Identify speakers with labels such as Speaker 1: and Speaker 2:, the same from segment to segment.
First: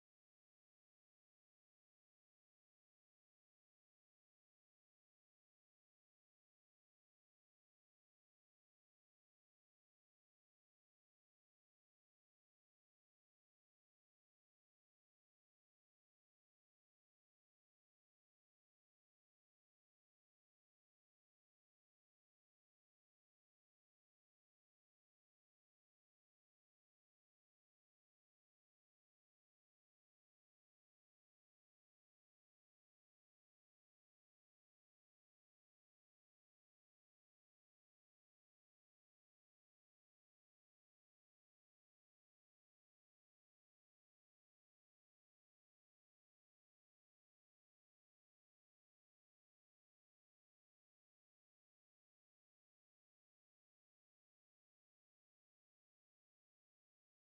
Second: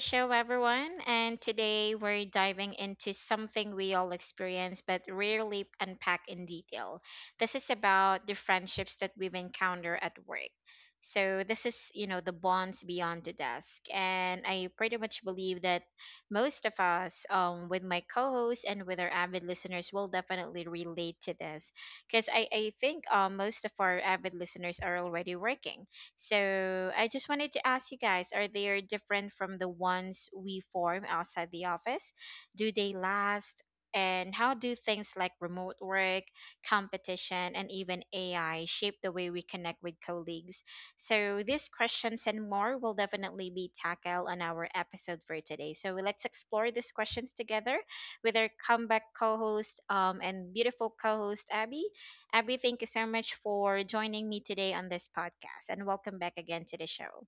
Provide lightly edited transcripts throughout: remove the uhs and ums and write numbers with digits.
Speaker 1: show, everyone. And today we're diving into something we all experience but rarely unpack in detail. This is about the friendships that we've encountered at work. So this is, you know, the bonds beyond the desk. And I pretty much believe that most of us, with my co hosts and with our avid listeners, will definitely relate to this. Because I think most of our avid listeners are already working, so I just wanted to ask you guys, are they different from the ones we form outside the office? Do they last? And how do things like remote work, competition, and even AI shape the way we connect with colleagues? So these questions and more will definitely be tackled on our episode for today. So let's explore these questions together with our comeback co-host and beautiful co-host Abby. Abby, thank you so much for joining me today on this podcast and welcome back again to the show.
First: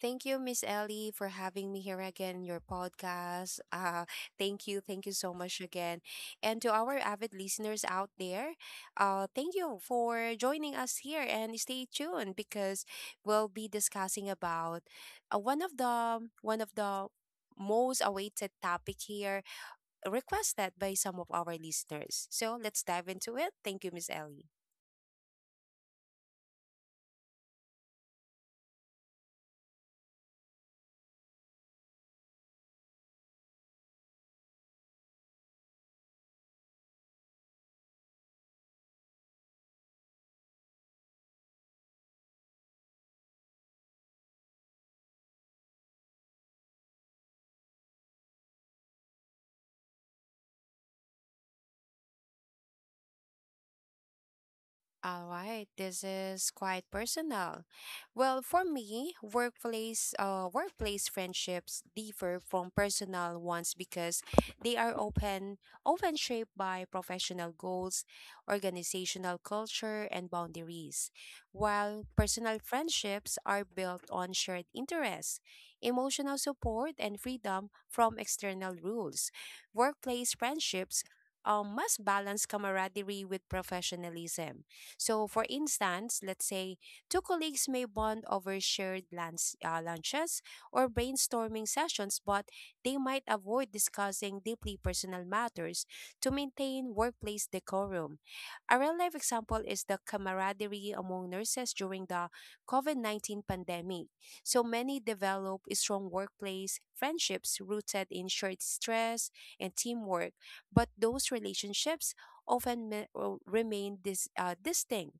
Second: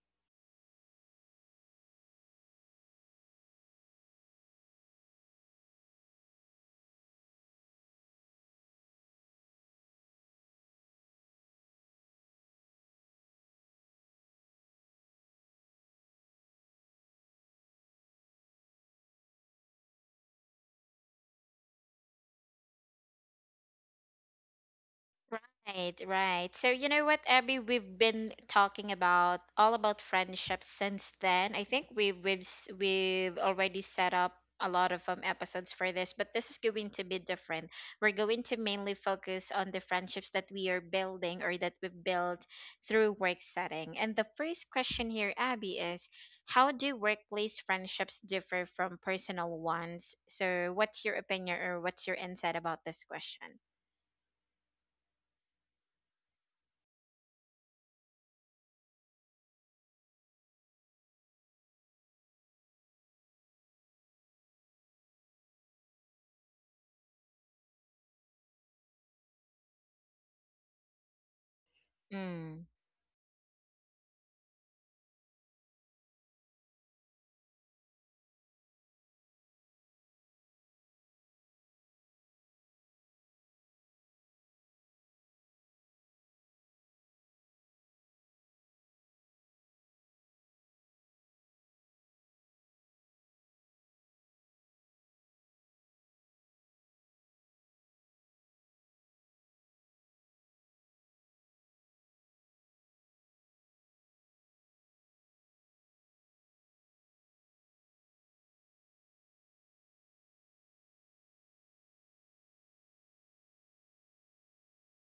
Speaker 2: Thank you, Miss Ellie, for having me here again in your podcast. Thank you so much again. And to our avid listeners out there, thank you for joining us here and stay tuned because we'll be discussing about one of the most awaited topic here requested by some of our listeners. So let's dive into it. Thank you, Miss Ellie.
Speaker 1: Right, right. So you know what, Abby, we've been talking about all about friendship since then. I think we've already set up a lot of episodes for this, but this is going to be different. We're going to mainly focus on the friendships that we are building or that we've built through work setting. And the first question here, Abby, is how do workplace friendships differ from personal ones? So what's your opinion or what's your insight about this question?
Speaker 2: All right, this is quite personal. Well, for me, workplace friendships differ from personal ones because they are open, often shaped by professional goals, organizational culture, and boundaries. While personal
Speaker 1: Mm,
Speaker 2: friendships are built on shared interests, emotional support, and freedom from external rules. Workplace friendships must balance camaraderie with professionalism. So, for instance, let's say two colleagues may bond over shared lunches or brainstorming sessions, but they might avoid discussing deeply personal matters to maintain workplace decorum. A real life example is the camaraderie among nurses during the COVID 19 pandemic. So many develop strong workplace friendships rooted in shared stress and teamwork, but those relationships often remain distinct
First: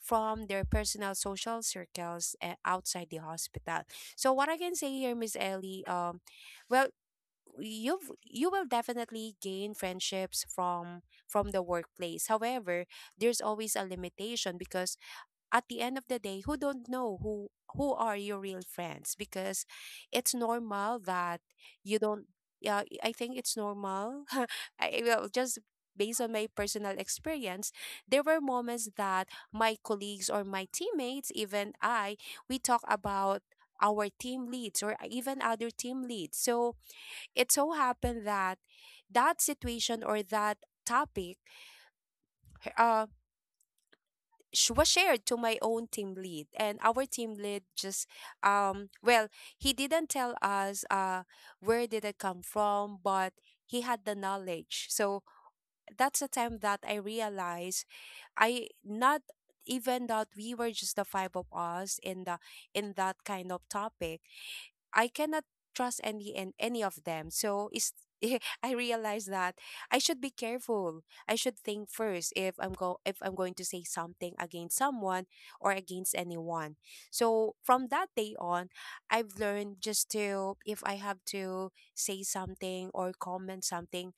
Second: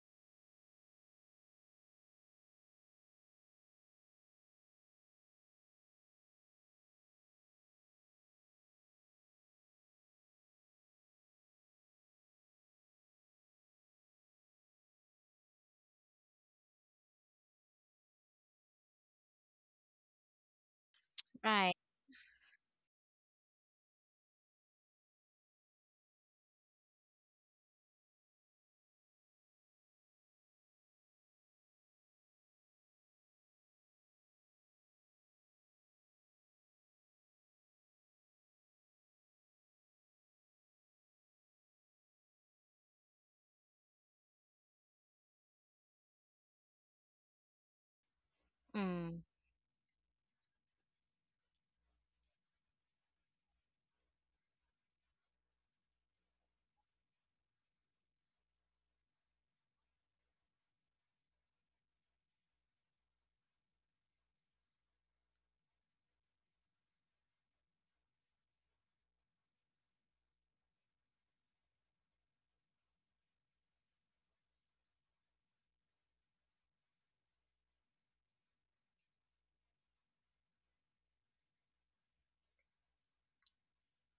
Speaker 2: from their personal social circles outside the hospital. So what I can say here, Miss Ellie, well, you will definitely gain friendships from the workplace. However, there's always a limitation because at the end of the day, who don't know who are your real friends, because it's normal that
Speaker 1: right.
Speaker 2: you don't. Yeah, I think it's normal. Well, just based on my personal experience, there were moments that my colleagues or my teammates, even I we talk about our team leads or even other team leads. So it so happened that that situation or that topic uh, was shared to my own team lead, and our team lead just
Speaker 1: Mm.
Speaker 2: well, he didn't tell us where did it come from, but he had the knowledge. So that's the time that I realized, I not even that we were just the five of us in the in that kind of topic, I cannot trust any and any of them. So is I realize that I should be careful. I should think first if I'm go if I'm going to say something against someone or against anyone. So from that day on, I've learned just to, if I have to say something or comment something,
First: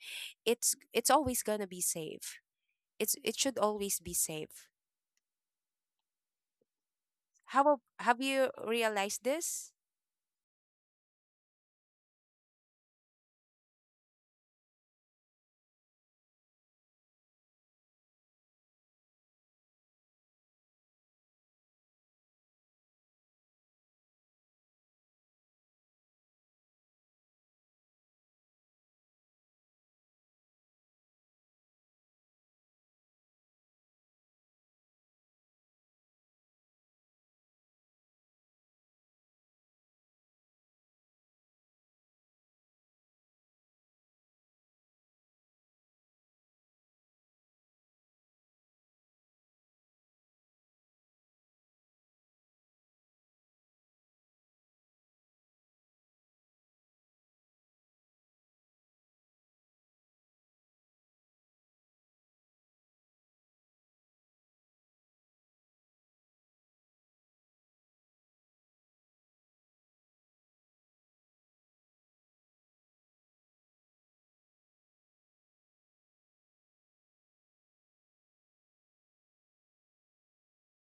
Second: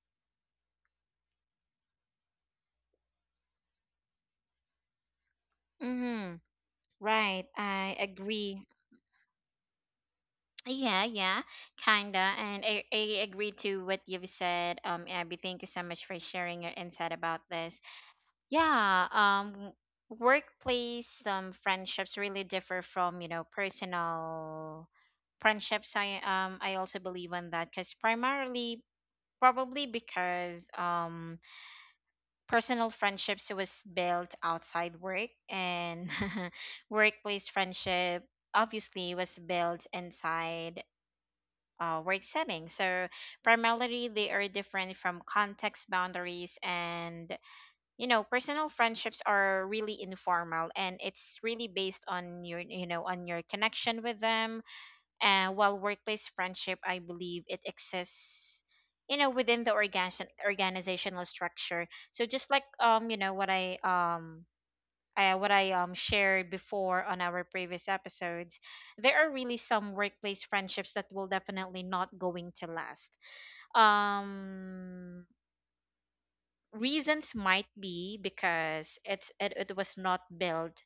Speaker 2: it's always gonna be safe. It should always be safe.
Speaker 1: Mm-hmm. Right.
Speaker 2: How
Speaker 1: I
Speaker 2: have you
Speaker 1: agree.
Speaker 2: realized this?
Speaker 1: Yeah, yeah, kinda. And I agree to what you've said. Abby, thank you so much for sharing your insight about this. Yeah, workplace friendships really differ from, you know, personal friendships. I also believe on that because primarily, probably because personal friendships was built outside work, and workplace friendship obviously was built inside work setting. So primarily they are different from context boundaries, and you know, personal friendships are really informal and it's really based on your, you know, on your connection with them. And while workplace friendship, I believe it exists, you know, within the organization organizational structure. So just like you know, what I shared before on our previous episodes, there are really some workplace friendships that will definitely not going to last. Um Reasons might be because it was not built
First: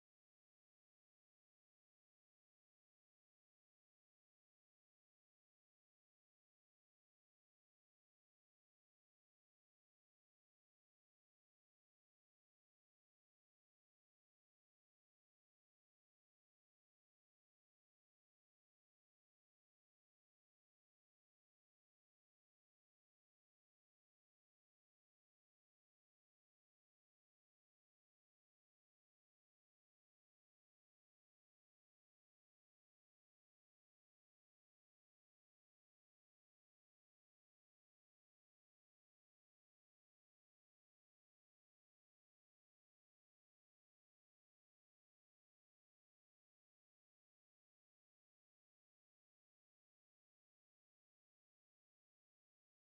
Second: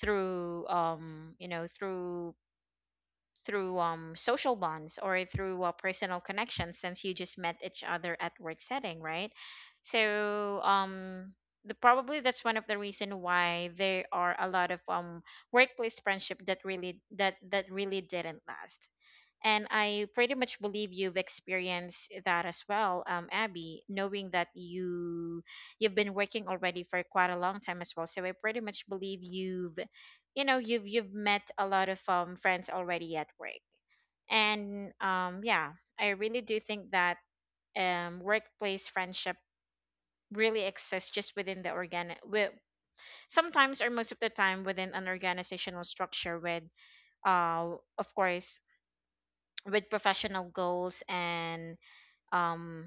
Speaker 1: through you know, through social bonds or through personal connections, since you just met each other at work setting, right? So the, probably that's one of the reason why there are a lot of workplace friendship that really that that really didn't last. And I pretty much believe you've experienced that as well, Abby, knowing that you've been working already for quite a long time as well. So I pretty much believe you've, you know, you've met a lot of friends already at work. And yeah, I really do think that workplace friendship really exists just within the organic, with, sometimes or most of the time within an organizational structure with, uh, of course, with professional goals, and um,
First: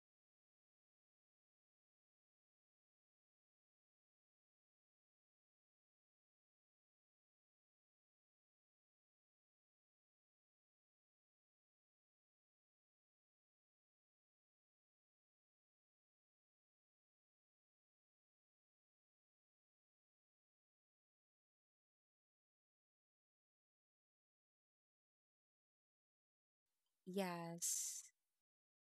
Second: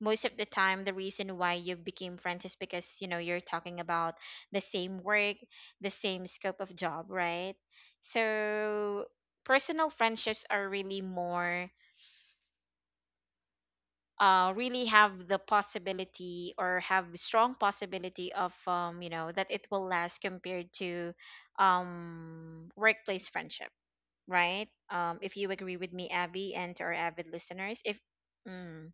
Speaker 1: most of the time the reason why you became friends is because, you know, you're talking about the same work, the same scope of job, right? So personal friendships are really more really have the possibility or have strong possibility of you know, that it will last compared to workplace friendship, right? If you agree with me, Abby, and to our avid listeners, if
Speaker 2: Yes.
Speaker 1: mm.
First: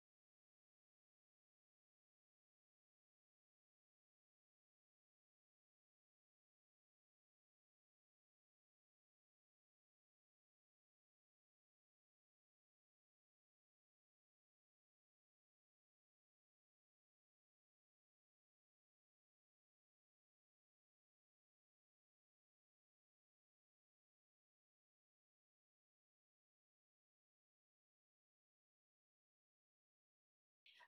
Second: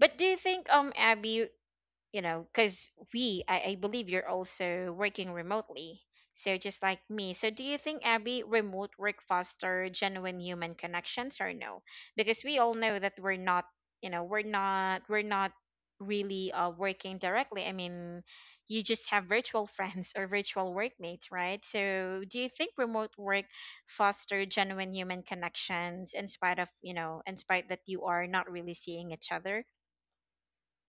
Speaker 1: But do you think, Abby, you know, because we, I believe you're also working remotely. So just like me. So do you think, Abby, remote work foster genuine human connections or no? Because we all know that we're not, you know, we're not really working directly. I mean, you just have virtual friends or virtual workmates, right? So do you think remote work foster genuine human connections in spite of, you know, in spite that you are not really seeing each other?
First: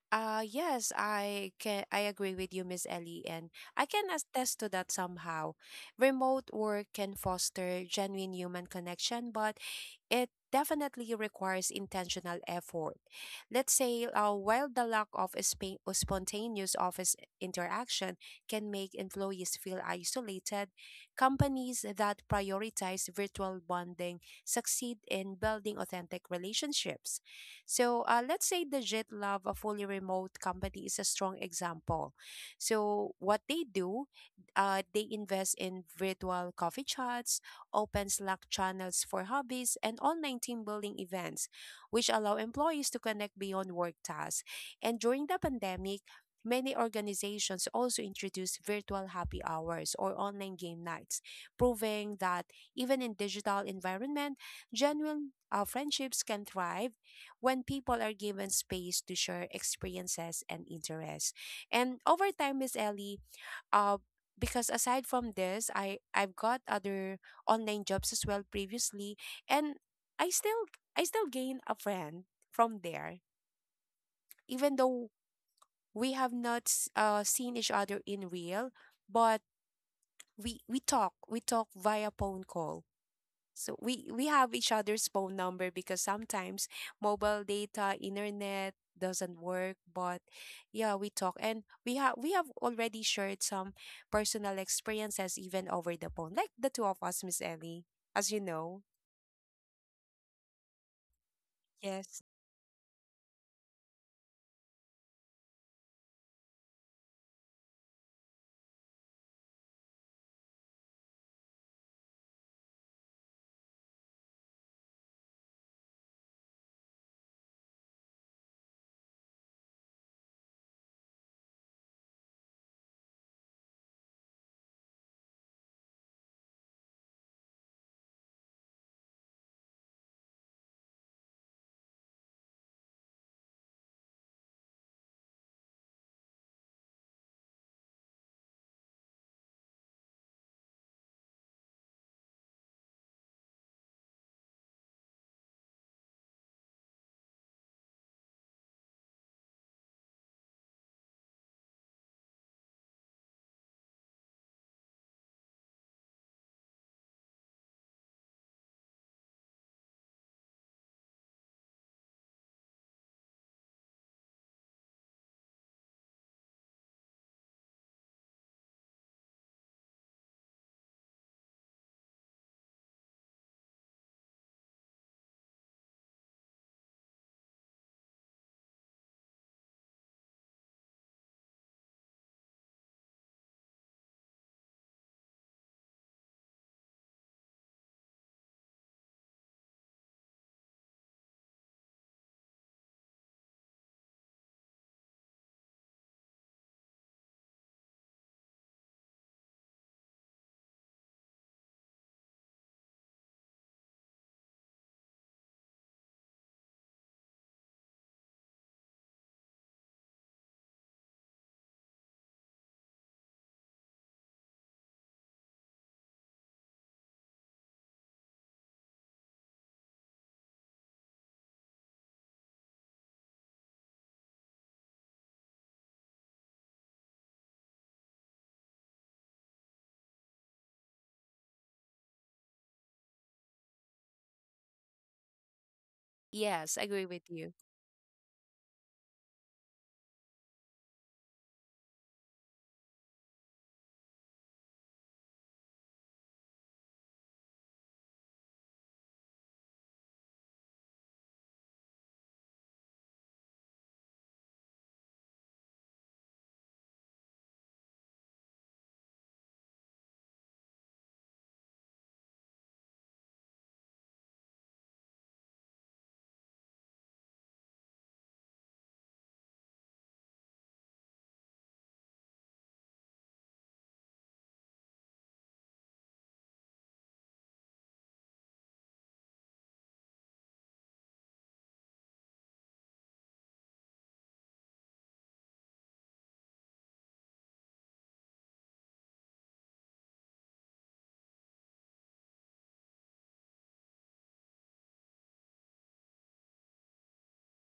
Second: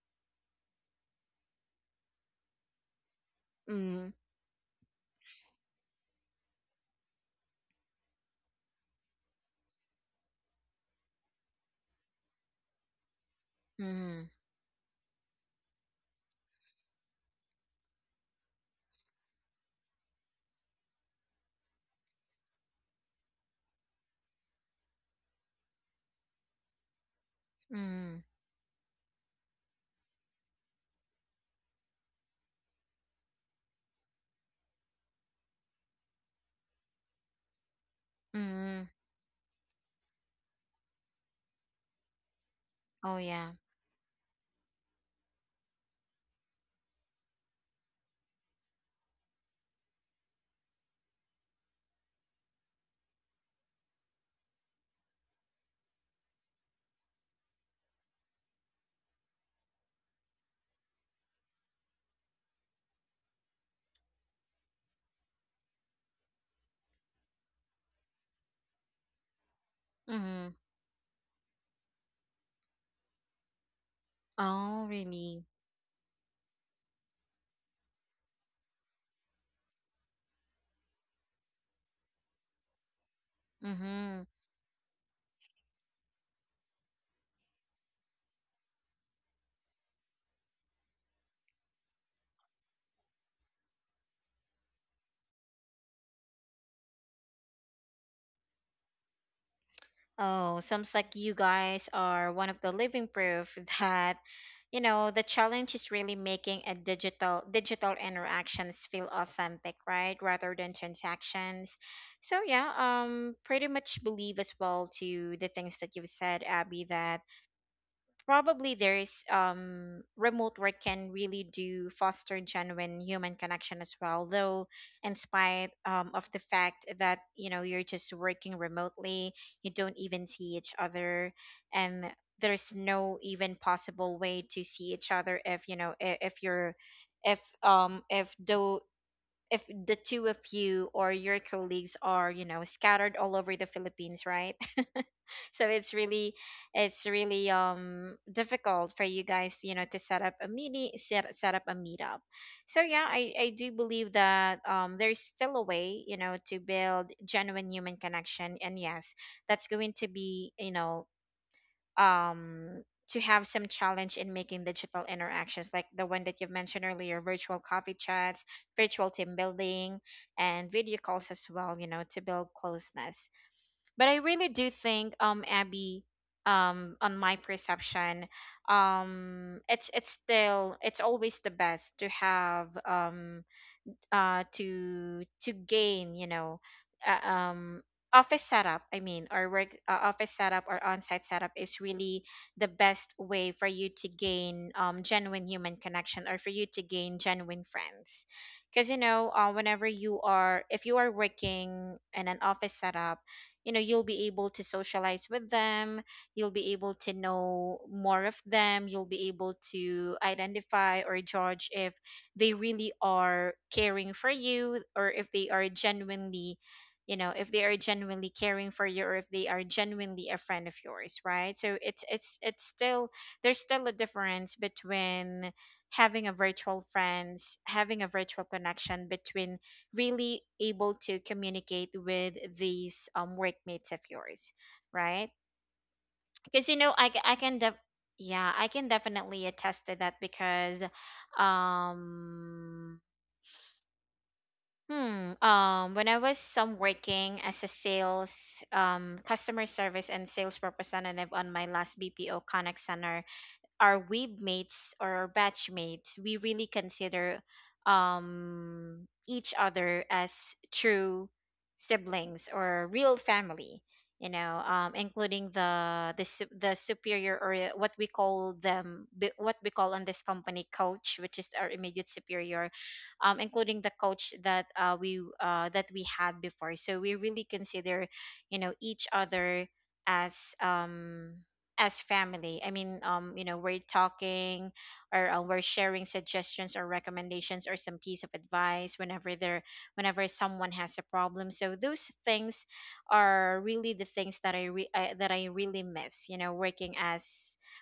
Speaker 2: Yes, I agree with you, Miss Ellie, and I can
Speaker 1: Mm.
Speaker 2: attest to that somehow. Remote work can foster genuine human connection, but it definitely requires intentional effort. Let's say, while the lack of a spontaneous office interaction can make employees feel isolated, companies that prioritize virtual bonding succeed in building authentic relationships. So,
Speaker 1: Mm-hmm.
Speaker 2: let's say the JetLab, a fully remote company, is a strong example. So, what they do, they invest in virtual coffee chats, open Slack
Speaker 1: Mm.
Speaker 2: channels for hobbies, and online team building events, which allow employees to
Speaker 1: Oh
Speaker 2: connect
Speaker 1: yeah.
Speaker 2: beyond work tasks. And during the pandemic, many organizations also introduced virtual happy hours or online game nights, proving that even in digital environment, genuine friendships can thrive when people are given space to share experiences and interests. And over time, Miss Ellie, uh, because aside from this, I've got other online jobs as well previously, and I
Speaker 1: Mm.
Speaker 2: still I still gain a friend from there, even
Speaker 1: Oh
Speaker 2: though
Speaker 1: really?
Speaker 2: we have not seen each other in real, but we talk via phone call, so we
Speaker 1: Mm-hmm.
Speaker 2: we have each other's phone number because sometimes mobile data, internet doesn't work, but yeah, we talk, and we have already shared some personal experiences even over the phone, like the two of us, Miss Ellie, as you know.
Speaker 1: Oh, sounds like you guys
Speaker 2: Yes.
Speaker 1: are one of the living proof that, you know, the challenge is really making a digital interactions feel authentic, right? Rather than transactions. So yeah, pretty much believe as well to the things that you've said, Abby, that probably there's remote work can really do foster genuine human connection as well, though in spite of the fact that, you know, you're just working remotely, you don't even see each other. And there's no even possible way to see each other if, you know, if you're, if though, if the two of you or your colleagues are, you know, scattered all over the Philippines, right? So it's really, it's really difficult for you guys, you know, to set up a meeting, set up a meetup. So yeah, I do believe that there's still a way, you know, to build genuine human connection. And yes, that's going to be, you know, um to have some challenge in making digital interactions, like the one that you mentioned earlier, virtual coffee chats, virtual team building, and video calls as well, you know, to build closeness. But I really do think Abby, on my perception, it's still, it's always the best to have to gain, you know, uh, um office setup, I mean, or work office setup or on-site setup is really the best way for you to gain genuine human connection or for you to gain genuine friends. Because, you know, whenever you are, if you are working in an office setup, you know, you'll be able to socialize with them, you'll be able to know more of them, you'll be able to identify or judge if they really are caring for you or if they are genuinely, you know, if they are genuinely caring for you or if they are genuinely a friend of yours, right? So it's still, there's still a difference between having a virtual friends, having a virtual connection, between really able to communicate with these workmates of yours, right? Because, you
Speaker 2: Yes,
Speaker 1: know,
Speaker 2: agree with
Speaker 1: I
Speaker 2: you.
Speaker 1: can def- yeah, I can definitely attest to that because um Hmm. When I was some working as a sales, customer service and sales representative on my last BPO Connect Center, our wave mates or our batch mates, we really consider each other as true siblings or real family. You know, including the superior or what we call them, what we call on this company coach, which is our immediate superior, including the coach that we that we had before. So we really consider, you know, each other as um as family. I mean, you know, we're talking or we're sharing suggestions or recommendations or some piece of advice whenever there, whenever someone has a problem. So those things are really the things that that I really miss. You know, working as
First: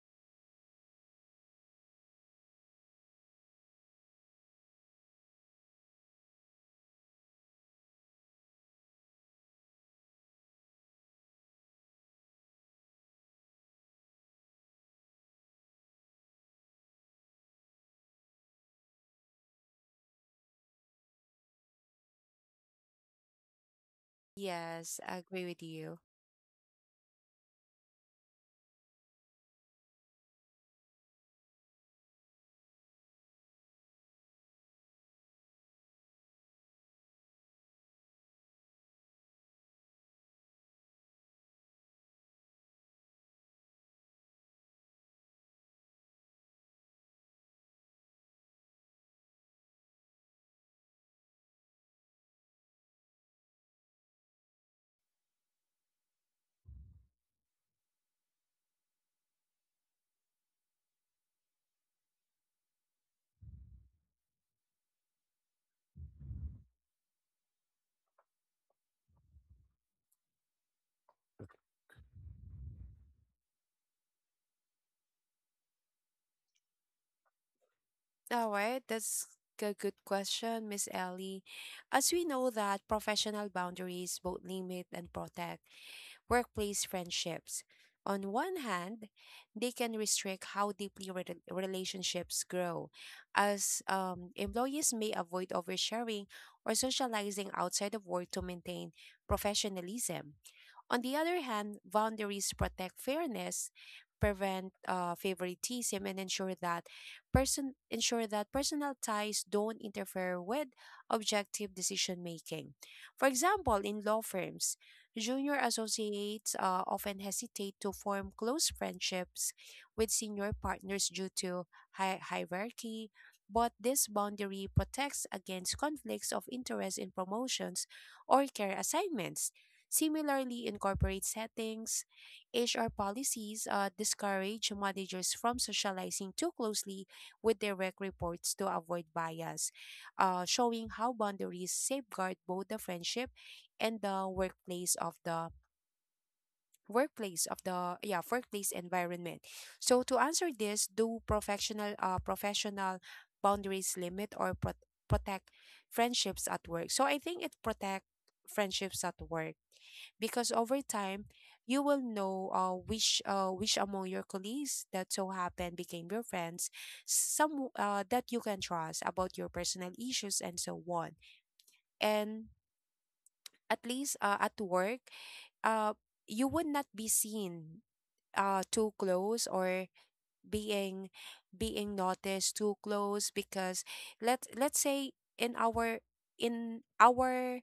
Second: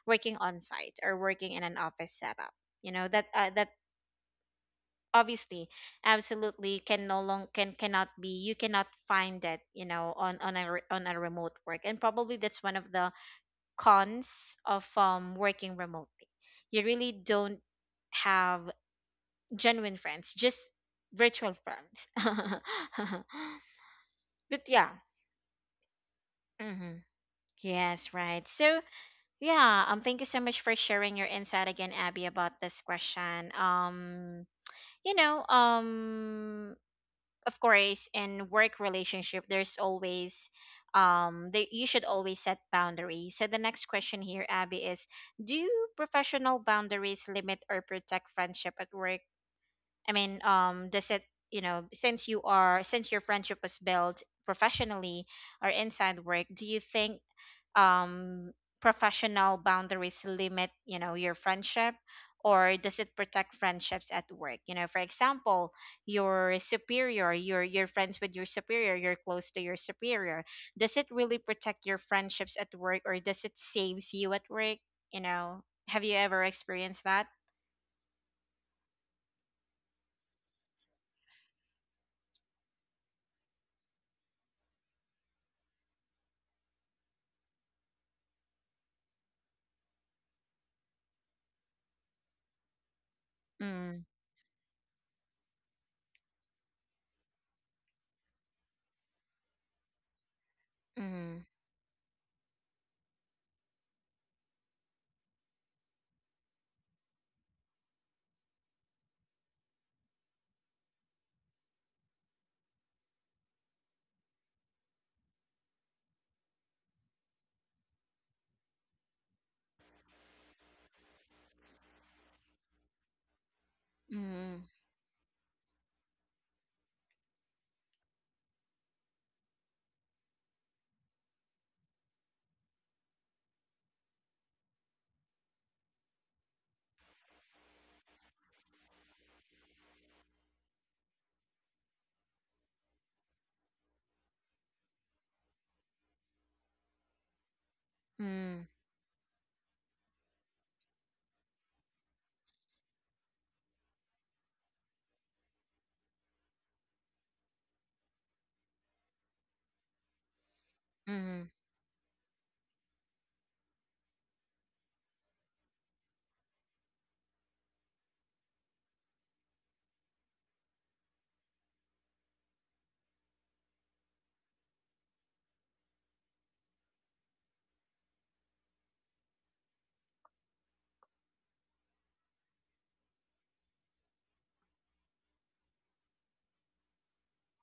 Speaker 1: working on site or working in an office setup. You know that that obviously absolutely cannot be, you cannot find that, you know, on on a remote work. And probably that's one of the cons of working remotely. You really don't have genuine friends, just virtual friends. But yeah.
Speaker 2: Yes, I agree with you.
Speaker 1: Hmm. Yes, right. So yeah, thank you so much for sharing your insight again, Abby, about this question. You know, of course in work relationship there's always you should always set boundaries. So the next question here, Abby, is do professional boundaries limit or protect friendship at work? I mean, does it, you know, since you are, since your friendship was built professionally or inside work, do you think um, professional boundaries limit, you know, your friendship, or does it protect friendships at work? You know, for example, your superior, your friends with your superior, you're close to your superior, does it really protect your friendships at work or does it saves you at work, you know? Have you ever experienced that?
Speaker 2: All right, that's a good question, Miss Ellie. As we know that professional boundaries both limit and protect workplace friendships. On one hand, they can restrict how deeply relationships grow, as
Speaker 1: Mm,
Speaker 2: employees may avoid oversharing or socializing outside of work to maintain professionalism. On the other
Speaker 1: mm,
Speaker 2: hand, boundaries protect fairness, prevent favoritism, and ensure that personal ties don't interfere with objective decision making. For example, in law firms, junior associates often hesitate to form close friendships with senior partners due to hierarchy. But this
Speaker 1: mm,
Speaker 2: boundary protects against conflicts of interest in promotions or care assignments. Similarly, in corporate settings, HR policies discourage managers from socializing too closely with direct reports to avoid bias, showing how boundaries safeguard both the friendship and the yeah,
Speaker 1: mm,
Speaker 2: workplace environment. So to answer this, do professional boundaries limit or protect friendships at work? So I think it protect friendships at work because over time,
Speaker 1: mm,
Speaker 2: you will know which among your colleagues that so happened became your friends, some that you can trust about your personal issues and so on, and at least, at work, uh, you would not be seen too close, or being being noticed too close, because let's say, in our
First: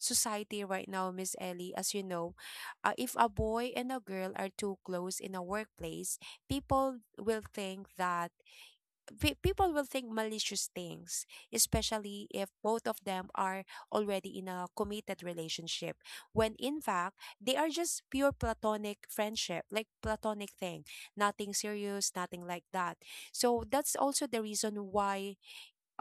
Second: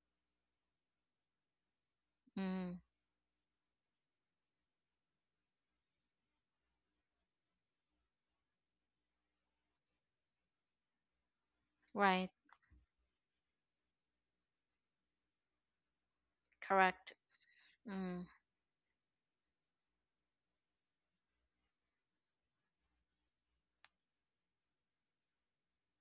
Speaker 2: society right now, Miss Ellie, as you know,
Speaker 1: mm,
Speaker 2: if a boy and a girl are too close in a workplace, people will think that people will think malicious things, especially
Speaker 1: right.
Speaker 2: if both of them are already in a committed relationship, when in
Speaker 1: Correct.
Speaker 2: fact, they are just
Speaker 1: Mm,
Speaker 2: pure platonic friendship, like platonic thing, nothing serious, nothing like that. So that's also the reason why.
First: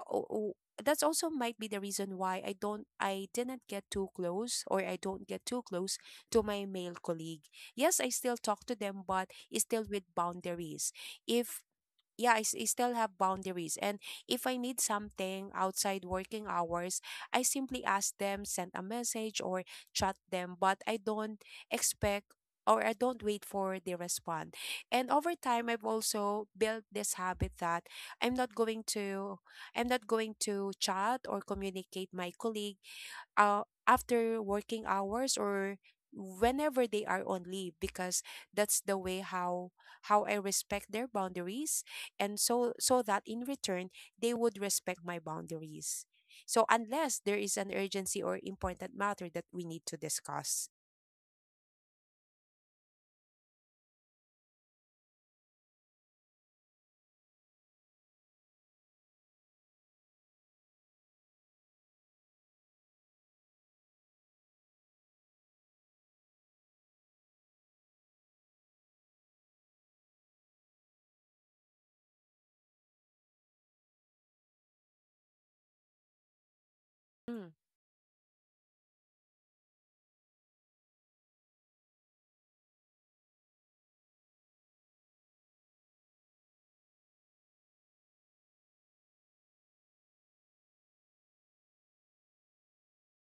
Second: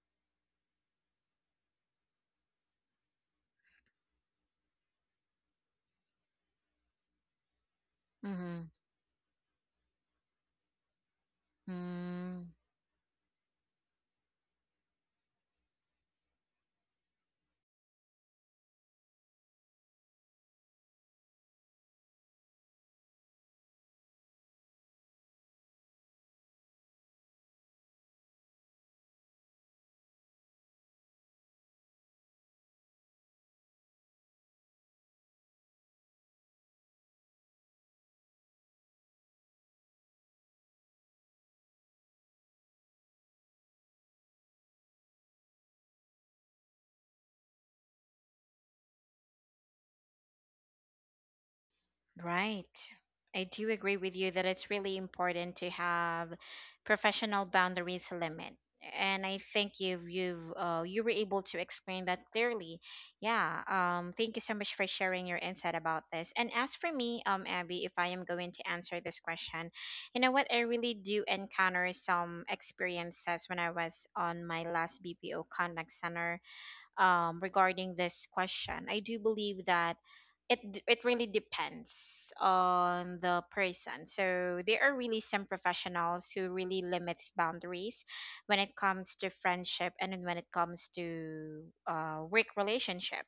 Speaker 2: o- o- that's also might be the reason why I didn't get too close, or I don't get too close to my male colleague. Yes, I still talk
Speaker 1: mm,
Speaker 2: to them, but it's still with boundaries. If Yeah, I,
Speaker 1: mm.
Speaker 2: s- I still have boundaries. And if I need something outside working hours, I simply ask them, send a message, or chat them. But I don't expect, or I don't wait for the respond. And over time, I've also built this habit that I'm not going to I'm not going to chat or communicate my colleague after working hours or whenever they are on leave, because that's the way how I respect their boundaries, and so that in return they would respect my boundaries. So unless there is an urgency or important matter that we need to discuss.
Speaker 1: Right. I do agree with you that it's really important to have professional boundaries limit. And I think you were able to explain that clearly. Yeah. Thank you so much for sharing your insight about this. And as for me, Abby, if I am going to answer this question, you know what? I really do encounter some experiences when I was on my last BPO contact center.
Speaker 2: Mm,
Speaker 1: Regarding this question, I do believe that it really depends on the person. So there are really some professionals who really limits boundaries when it comes to friendship, and then when it comes to work relationship.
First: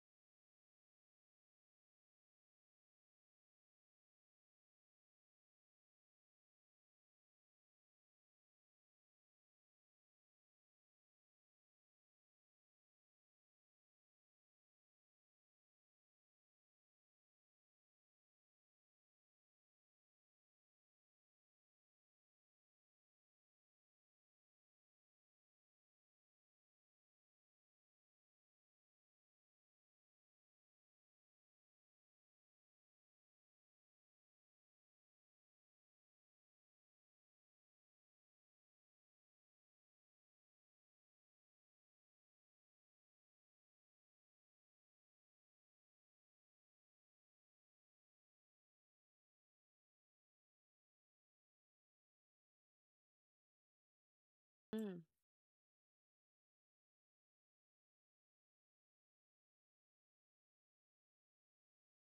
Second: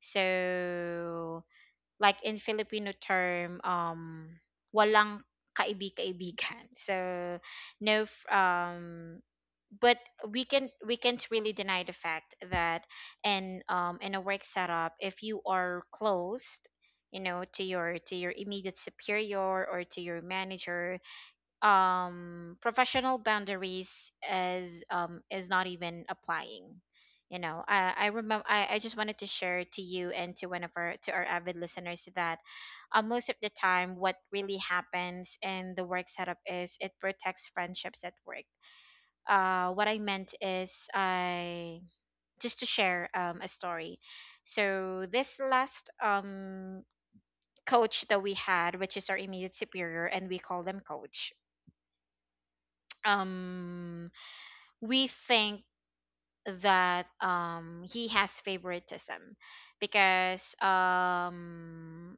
Speaker 1: So like in Filipino term, walang kaibig-kaibigan. So no, f- but we can't really deny the fact that in a work setup, if you are closed, you know, to your immediate superior or to your manager, um, professional boundaries as is not even applying, you know. I just wanted to share to you and to one of our to our avid listeners that most of the time what really happens in the work setup is it protects friendships at work. What I meant is, I just to share a story. So this last coach that we had, which is our immediate superior, and we call them coach, um
Speaker 2: mm,
Speaker 1: we think that he has favoritism because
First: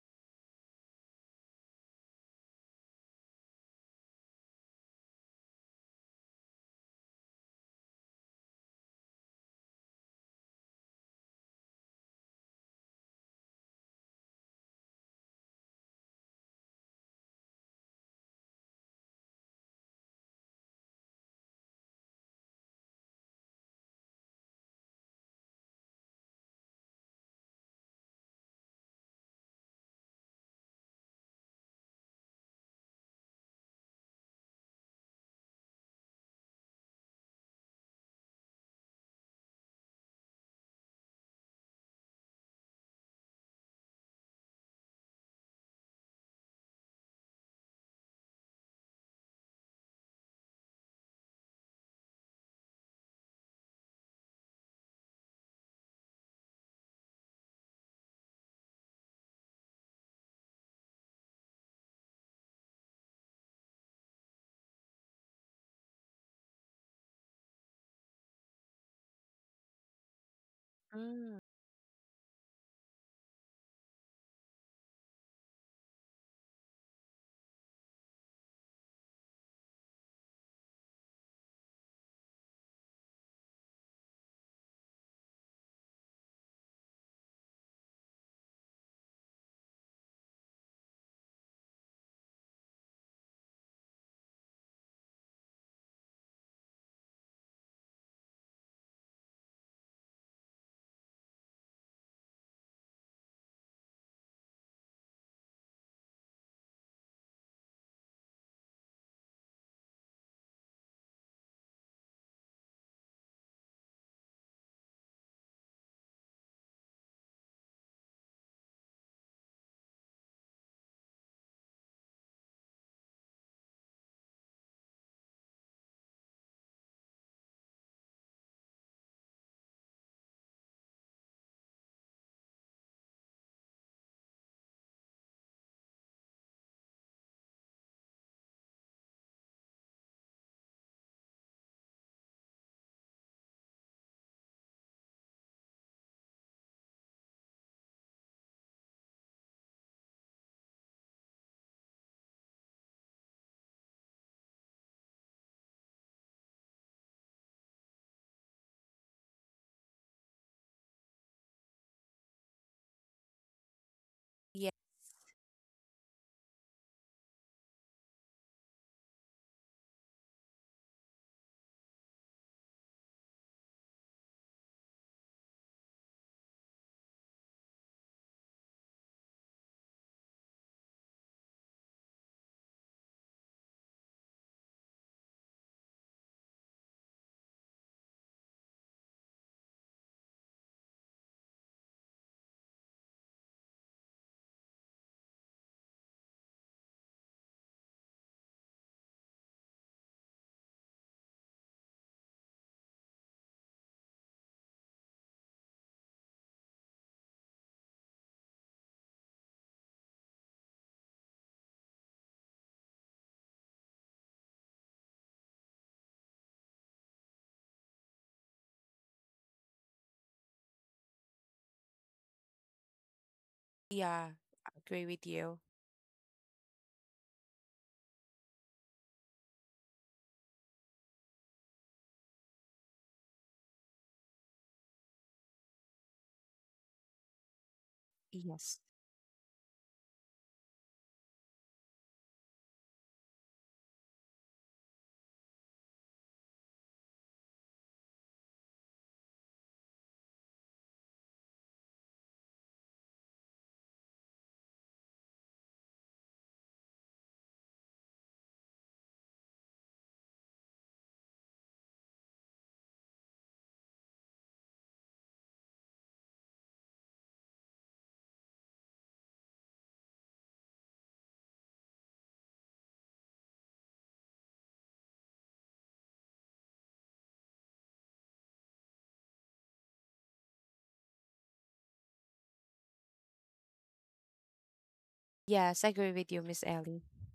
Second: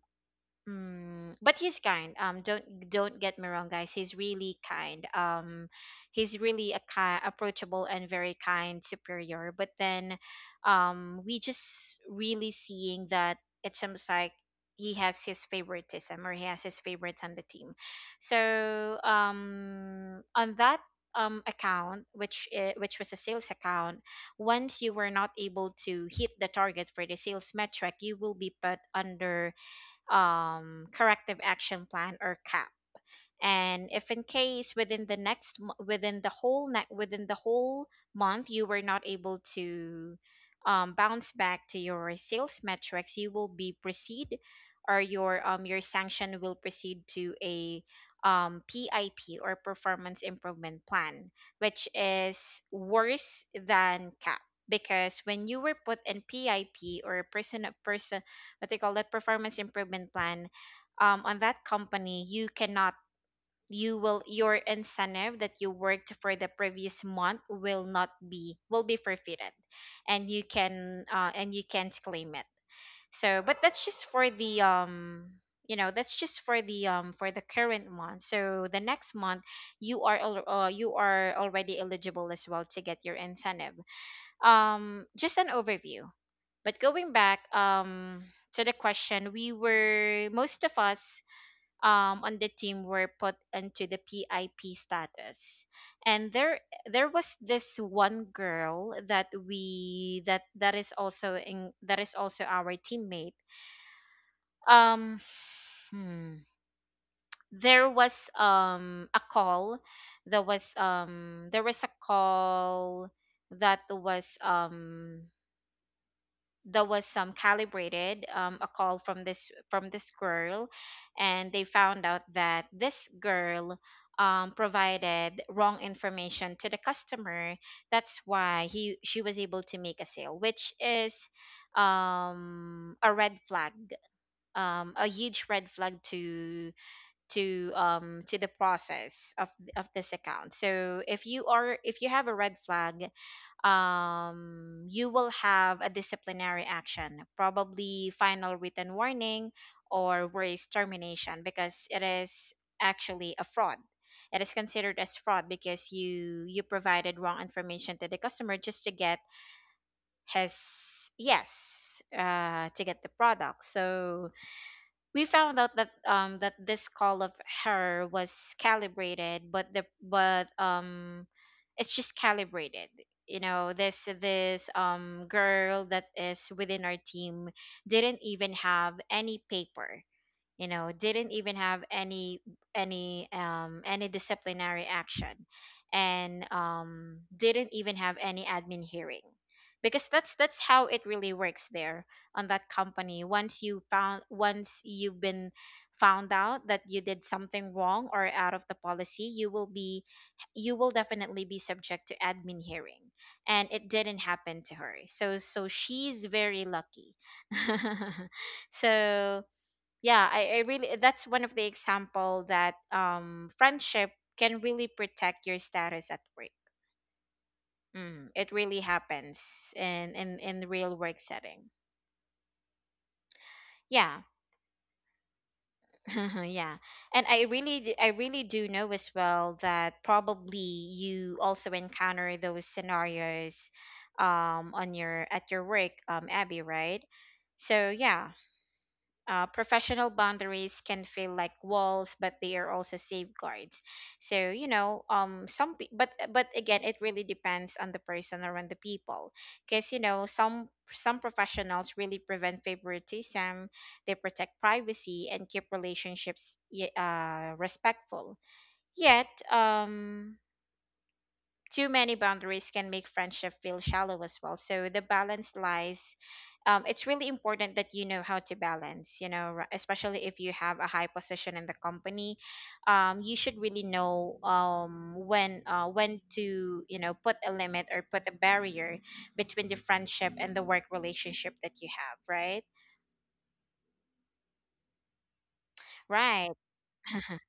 Speaker 1: mm, but he's kind. Don't get me wrong, guys. He's really kind. He's really a kind, approachable, and very kind superior. But then, we just really seeing that it seems like he has his favoritism, or he has his favorites on the team. So, on that account, which was a sales account, once you were not able to hit the target for the sales metric, you will be put under, corrective action plan, or CAP. And if in case within the within the within the whole month you were not able to, bounce back to your sales metrics, you will be proceed, or your sanction will proceed to a, PIP, or performance improvement plan, which is worse than CAP. Because when you were put in PIP, or person, what they call that performance improvement plan, on that company you cannot, your incentive that you worked for the previous month will not be will be forfeited, and
Speaker 2: mm.
Speaker 1: you can't claim it. So but that's just for the, you know, that's just for the, for the current month. So the next month you are you are already eligible as well to get your incentive. Just an overview. But going back, to the question, we were, most of us, on the team, were put into the PIP status, and there was this one girl that we that that is also in, that is also our teammate. Um, hmm, there was a call, there was a call that was um that was some calibrated, a call from this girl, and they found out that this girl, provided wrong information to the customer. That's why he she was able to make a sale, which is a red flag, a huge red flag to, to the process of this account. So if you are, if you have a red flag, you will have a disciplinary action, probably final written warning, or worse, termination, because it is actually a fraud. It is considered as fraud because you provided wrong information to the customer just to get his, yes, to get the product. So
Speaker 2: Yeah,
Speaker 1: we found out that that this call of her was calibrated, but the but it's just calibrated. You know, this girl that is within our team didn't even have any paper, you know, didn't even have any, any disciplinary action, and didn't even have any admin hearing. Because that's how it really works there, on that company. Once you found once you've been found out that you did something wrong or out of the policy, you will be, you will definitely be subject to admin hearing. And it didn't happen to her, so so she's very lucky. So yeah, I really, that's one of the example that friendship can really protect your status at work. Mm, it really happens in real work setting. Yeah.
Speaker 2: yeah, I agree with you.
Speaker 1: Yeah. And I really do know as well that probably you also encounter those scenarios on your, at your work, Abby, right? So yeah.
Speaker 2: Yes.
Speaker 1: Professional boundaries can feel like walls, but they are also safeguards. So you know, some but again, it really depends on the person or on the people. Because you know, some professionals really prevent favoritism, they protect privacy and keep relationships respectful. Yet, too many boundaries can make friendship feel shallow as well. So the balance lies. It's really important that you know how to balance. You know, especially if you have a high position in the company, you should really know, when, when to, you know, put a limit or put a barrier between the friendship and the work relationship that you have. Right.
Speaker 2: Yes, I agree with you,
Speaker 1: Right.
Speaker 2: Miss Ellie.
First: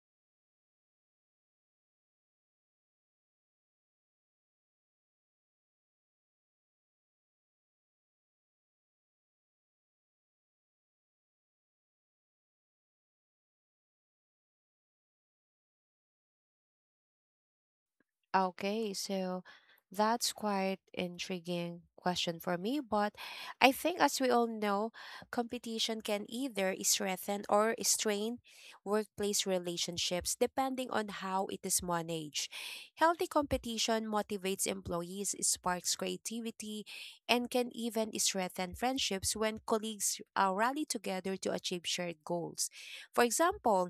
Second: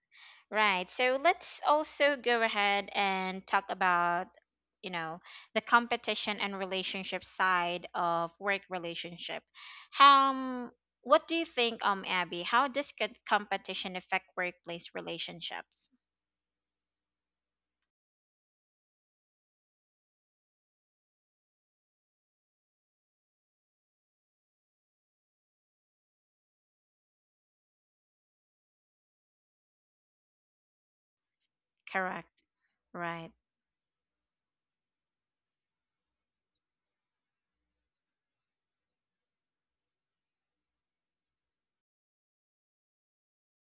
Speaker 1: Right. So let's also go ahead and talk about, you know, the competition and relationship side of work relationship. um what do you think, Abby, how does competition affect workplace relationships?
Speaker 2: Okay, so that's quite intriguing question for me, but I think as we all know, competition can either strengthen or strain workplace relationships depending on how it is
Speaker 1: Correct.
Speaker 2: managed. Healthy
Speaker 1: Right.
Speaker 2: competition motivates employees, sparks creativity, and can even strengthen friendships when colleagues rally together to achieve shared goals. For example,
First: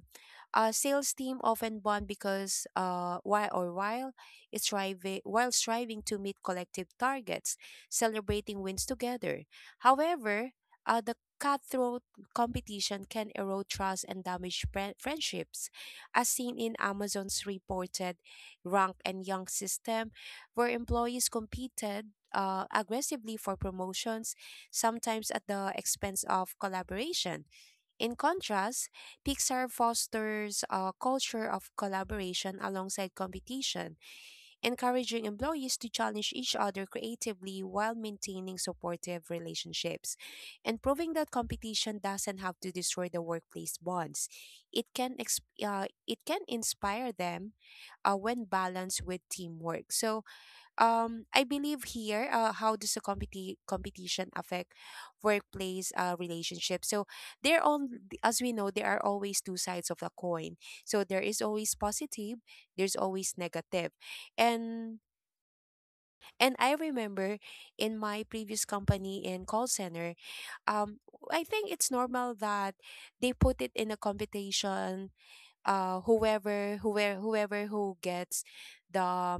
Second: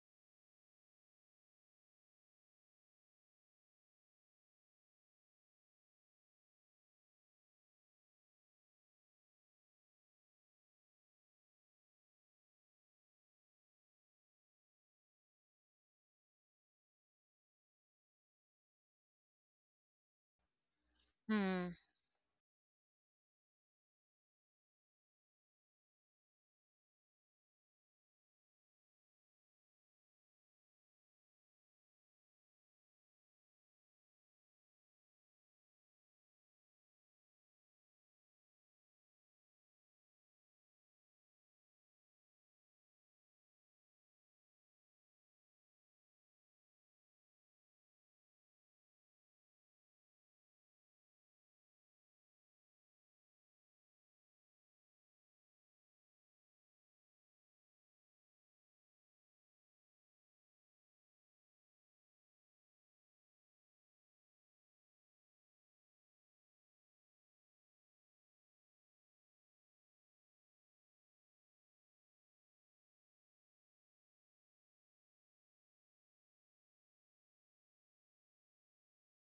Speaker 2: a sales team often bond because why or while striving to meet collective targets, celebrating wins together. However, the cutthroat competition can erode trust and damage friendships, as seen in Amazon's reported rank and young system, where employees
Speaker 1: Hmm.
Speaker 2: competed aggressively for promotions, sometimes at the expense of collaboration. In contrast, Pixar fosters a culture of collaboration alongside competition, encouraging employees to challenge each other creatively while maintaining supportive relationships, and proving that competition doesn't have to destroy the workplace bonds. It can inspire them when balanced with teamwork. So, I believe here, how does the competition affect workplace relationships? So they're on, as we know, there are always two sides of the coin. So there is always positive, there's always negative. And and I remember in my previous company in call center, um I think it's normal that they put it in a competition. Whoever who gets the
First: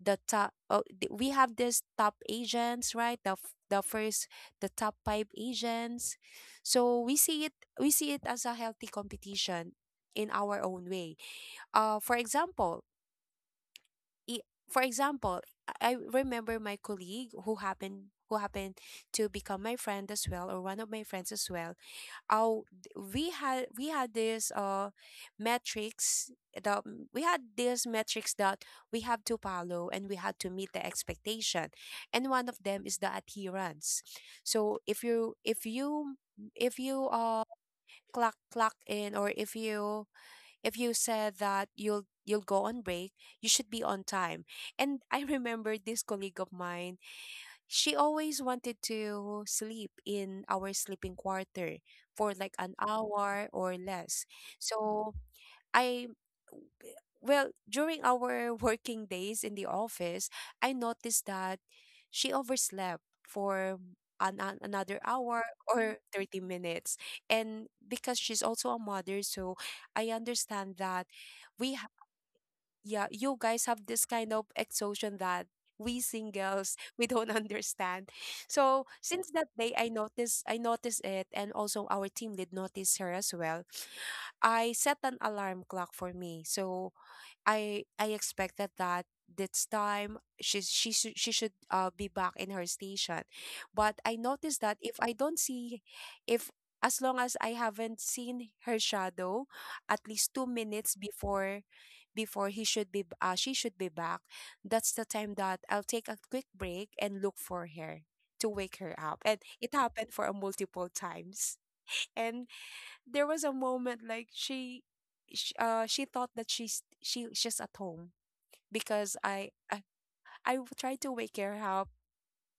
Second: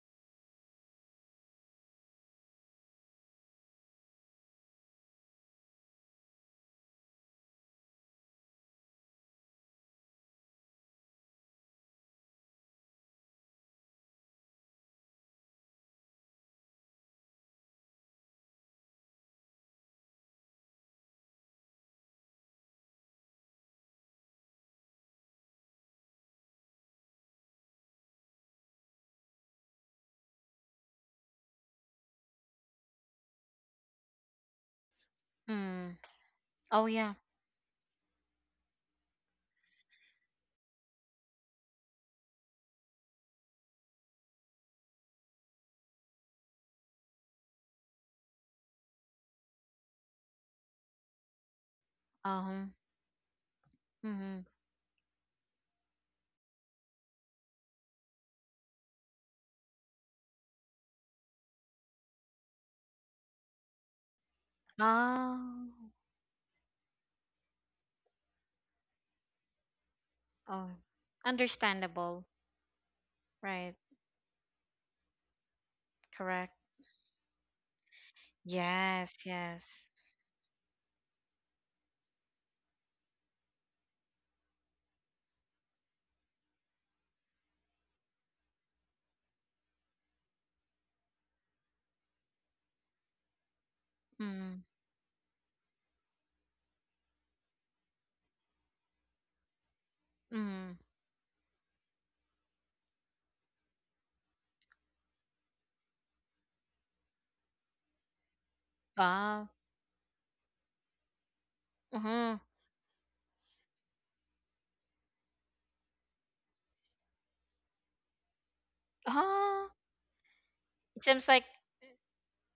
Speaker 2: the top. Oh, we have this top agents, right, the f- the first the top five agents. So we see it as a healthy competition in our own way. For example, i- for example, I I remember my colleague who happened to become my friend as well, or one of my friends as well. Oh, we had this metrics that we had this metrics that we have to follow, and we had to meet the expectation. And one of them is the adherence. So if you if
Speaker 1: Hmm.
Speaker 2: you if
Speaker 1: Oh
Speaker 2: you
Speaker 1: yeah.
Speaker 2: uh clock in, or if you said that you'll go on break, you should be on time. And I remember this colleague of mine, she always wanted to sleep in our sleeping quarter for like
Speaker 1: Uh-huh.
Speaker 2: an hour or less.
Speaker 1: Hmm.
Speaker 2: So, I well, during our working days in the office, I noticed that she overslept for another
Speaker 1: Oh.
Speaker 2: hour or 30 minutes. And because she's also a mother, so I
Speaker 1: Oh,
Speaker 2: understand that we, ha-
Speaker 1: understandable.
Speaker 2: yeah, you guys
Speaker 1: Right.
Speaker 2: have this kind of exhaustion that we
Speaker 1: Correct.
Speaker 2: singles, we don't understand. So
Speaker 1: Yes,
Speaker 2: since that
Speaker 1: yes.
Speaker 2: day, I noticed it, and also our team did notice her as well. I set an alarm clock for me, so I expected that this time she should be back in her station. But I noticed
Speaker 1: Hmm.
Speaker 2: that, if I don't see, if as long as I haven't seen her shadow, at least two
Speaker 1: Hmm.
Speaker 2: minutes before he should be b- she should be back, that's the time that I'll take a quick break and look for her to wake her up, and
Speaker 1: Ah.
Speaker 2: it happened for a multiple times.
Speaker 1: Uh-huh.
Speaker 2: And there was a moment like she thought that she's at home because I
Speaker 1: uh
Speaker 2: I, I w- tried
Speaker 1: it
Speaker 2: to
Speaker 1: seems
Speaker 2: wake
Speaker 1: like,
Speaker 2: her up.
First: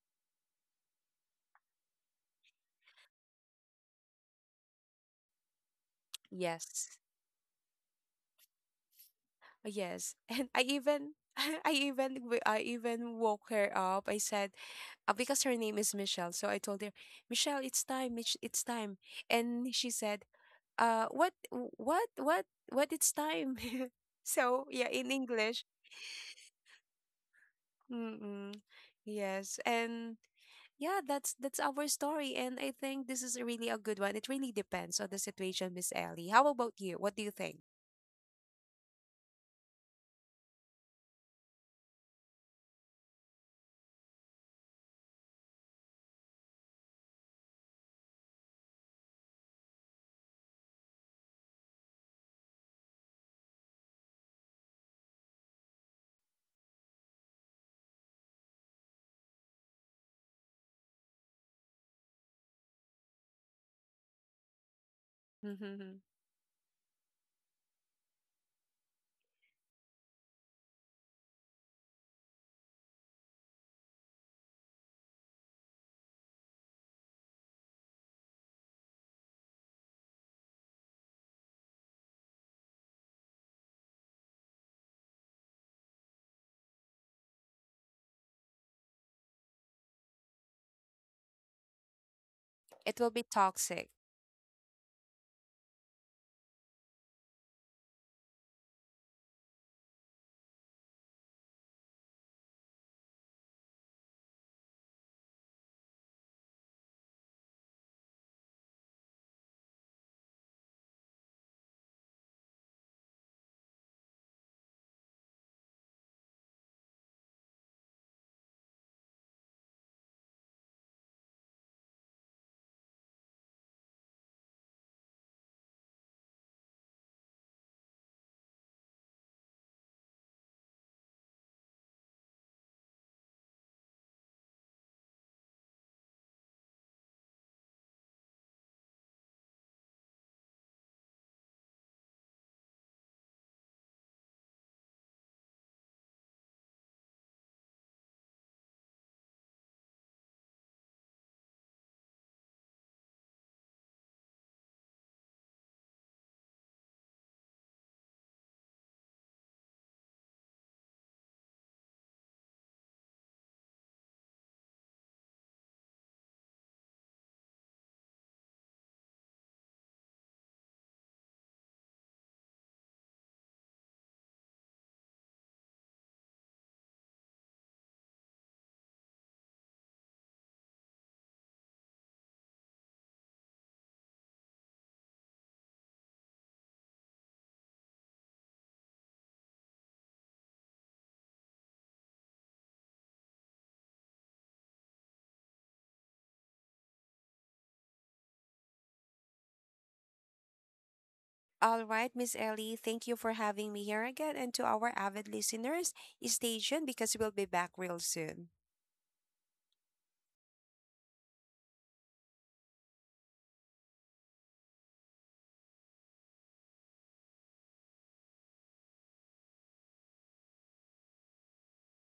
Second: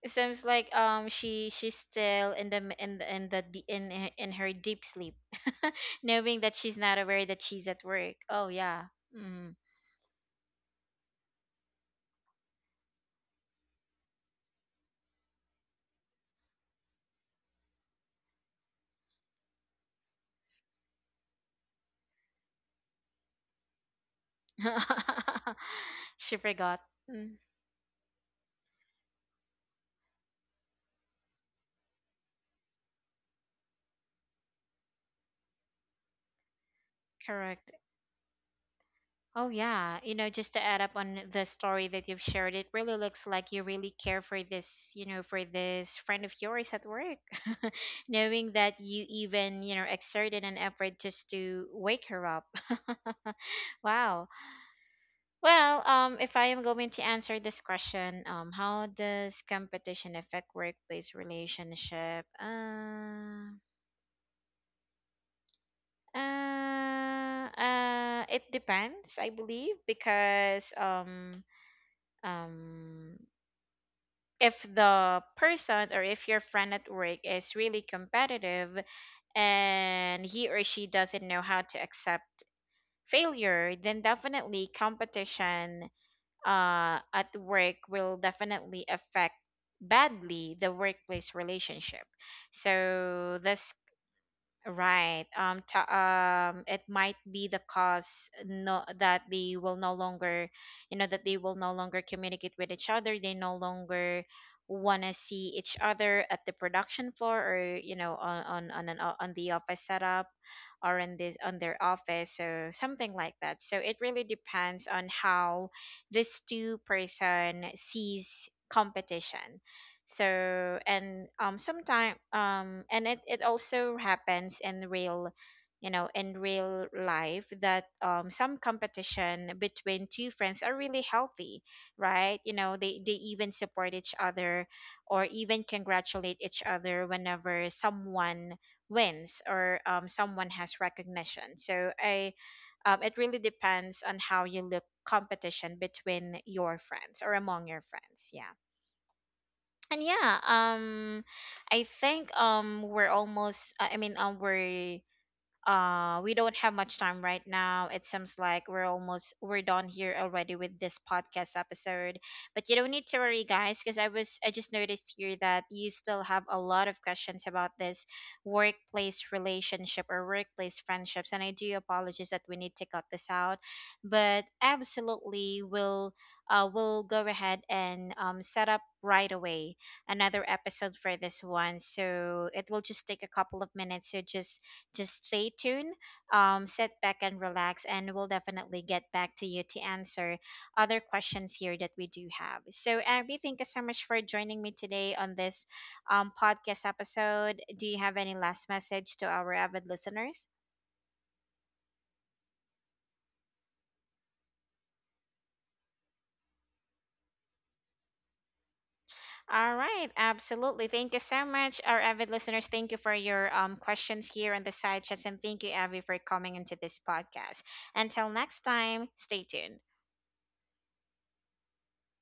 Speaker 1: She she's still in the in the in the in her, in her deep sleep, knowing that she's
Speaker 2: Yes,
Speaker 1: not aware that she's at work. Oh yeah, mm.
Speaker 2: yes, and I even. I even woke her up. I said, because her name is Michelle, so I told her, Michelle, it's time. It's time. And she said, "Uh, what, what, what? It's time." So yeah, in English.
Speaker 1: She forgot. Mm,
Speaker 2: Mm-mm. Yes, and yeah, that's our story, and I think this is a really a good one. It really depends on the situation, Miss Ellie. How about you? What do you think?
Speaker 1: correct. Oh yeah, you know, just to add up on the story that you've shared, it really looks like you really care for this, you know, for this friend of yours at work, knowing that you even, you know, exerted an effort just to wake her up. Wow. Well, if I am going to answer this question, how does competition affect workplace relationship?
Speaker 2: Mhm.
Speaker 1: It depends, I believe, because um, if the person, or if your friend at work is really competitive, and he or she doesn't know how to accept failure, then definitely competition at work will definitely affect badly the workplace relationship.
Speaker 2: It will be
Speaker 1: So this.
Speaker 2: toxic.
Speaker 1: Right. Ta It might be the cause, no, that they will no longer, you know, that they will no longer communicate with each other. They no longer want to see each other at the production floor, or, you know, on an, on the office setup, or in this, on their office. So something like that. So it really depends on how this two-person sees competition. So and sometimes, and it also happens in real, you know, in real life, that some competition between two friends are really healthy, right? You know, they even support each other, or even congratulate each other whenever someone wins, or someone has recognition. So I it really depends on how you look competition between your friends or among your friends. Yeah. And yeah, I think, we're almost, I mean, we're, we don't have much time right now. It seems like we're almost, we're done here already with this podcast episode. But you don't need to worry, guys, because I was I just noticed here that you still have a lot of questions about this workplace relationship or workplace friendships. And I do apologize that we need to cut this out, but absolutely we'll, we'll go ahead and, set up right away another episode for this one. So it will just take a couple of minutes. So just stay tuned, sit back and relax, and we'll definitely get back to you to answer other questions here that we do have. So, Abby, thank you so much for joining me today on this, podcast episode. Do you have any last message to our avid listeners?
Speaker 2: All right, Miss Ellie, thank you for having me here again, and to our avid listeners, stay tuned because we'll be back real soon.
Speaker 1: All right, absolutely. Thank you so much, our avid listeners. Thank you for your, questions here on the side chats, and thank you, Abby, for coming into this podcast. Until next time, stay tuned.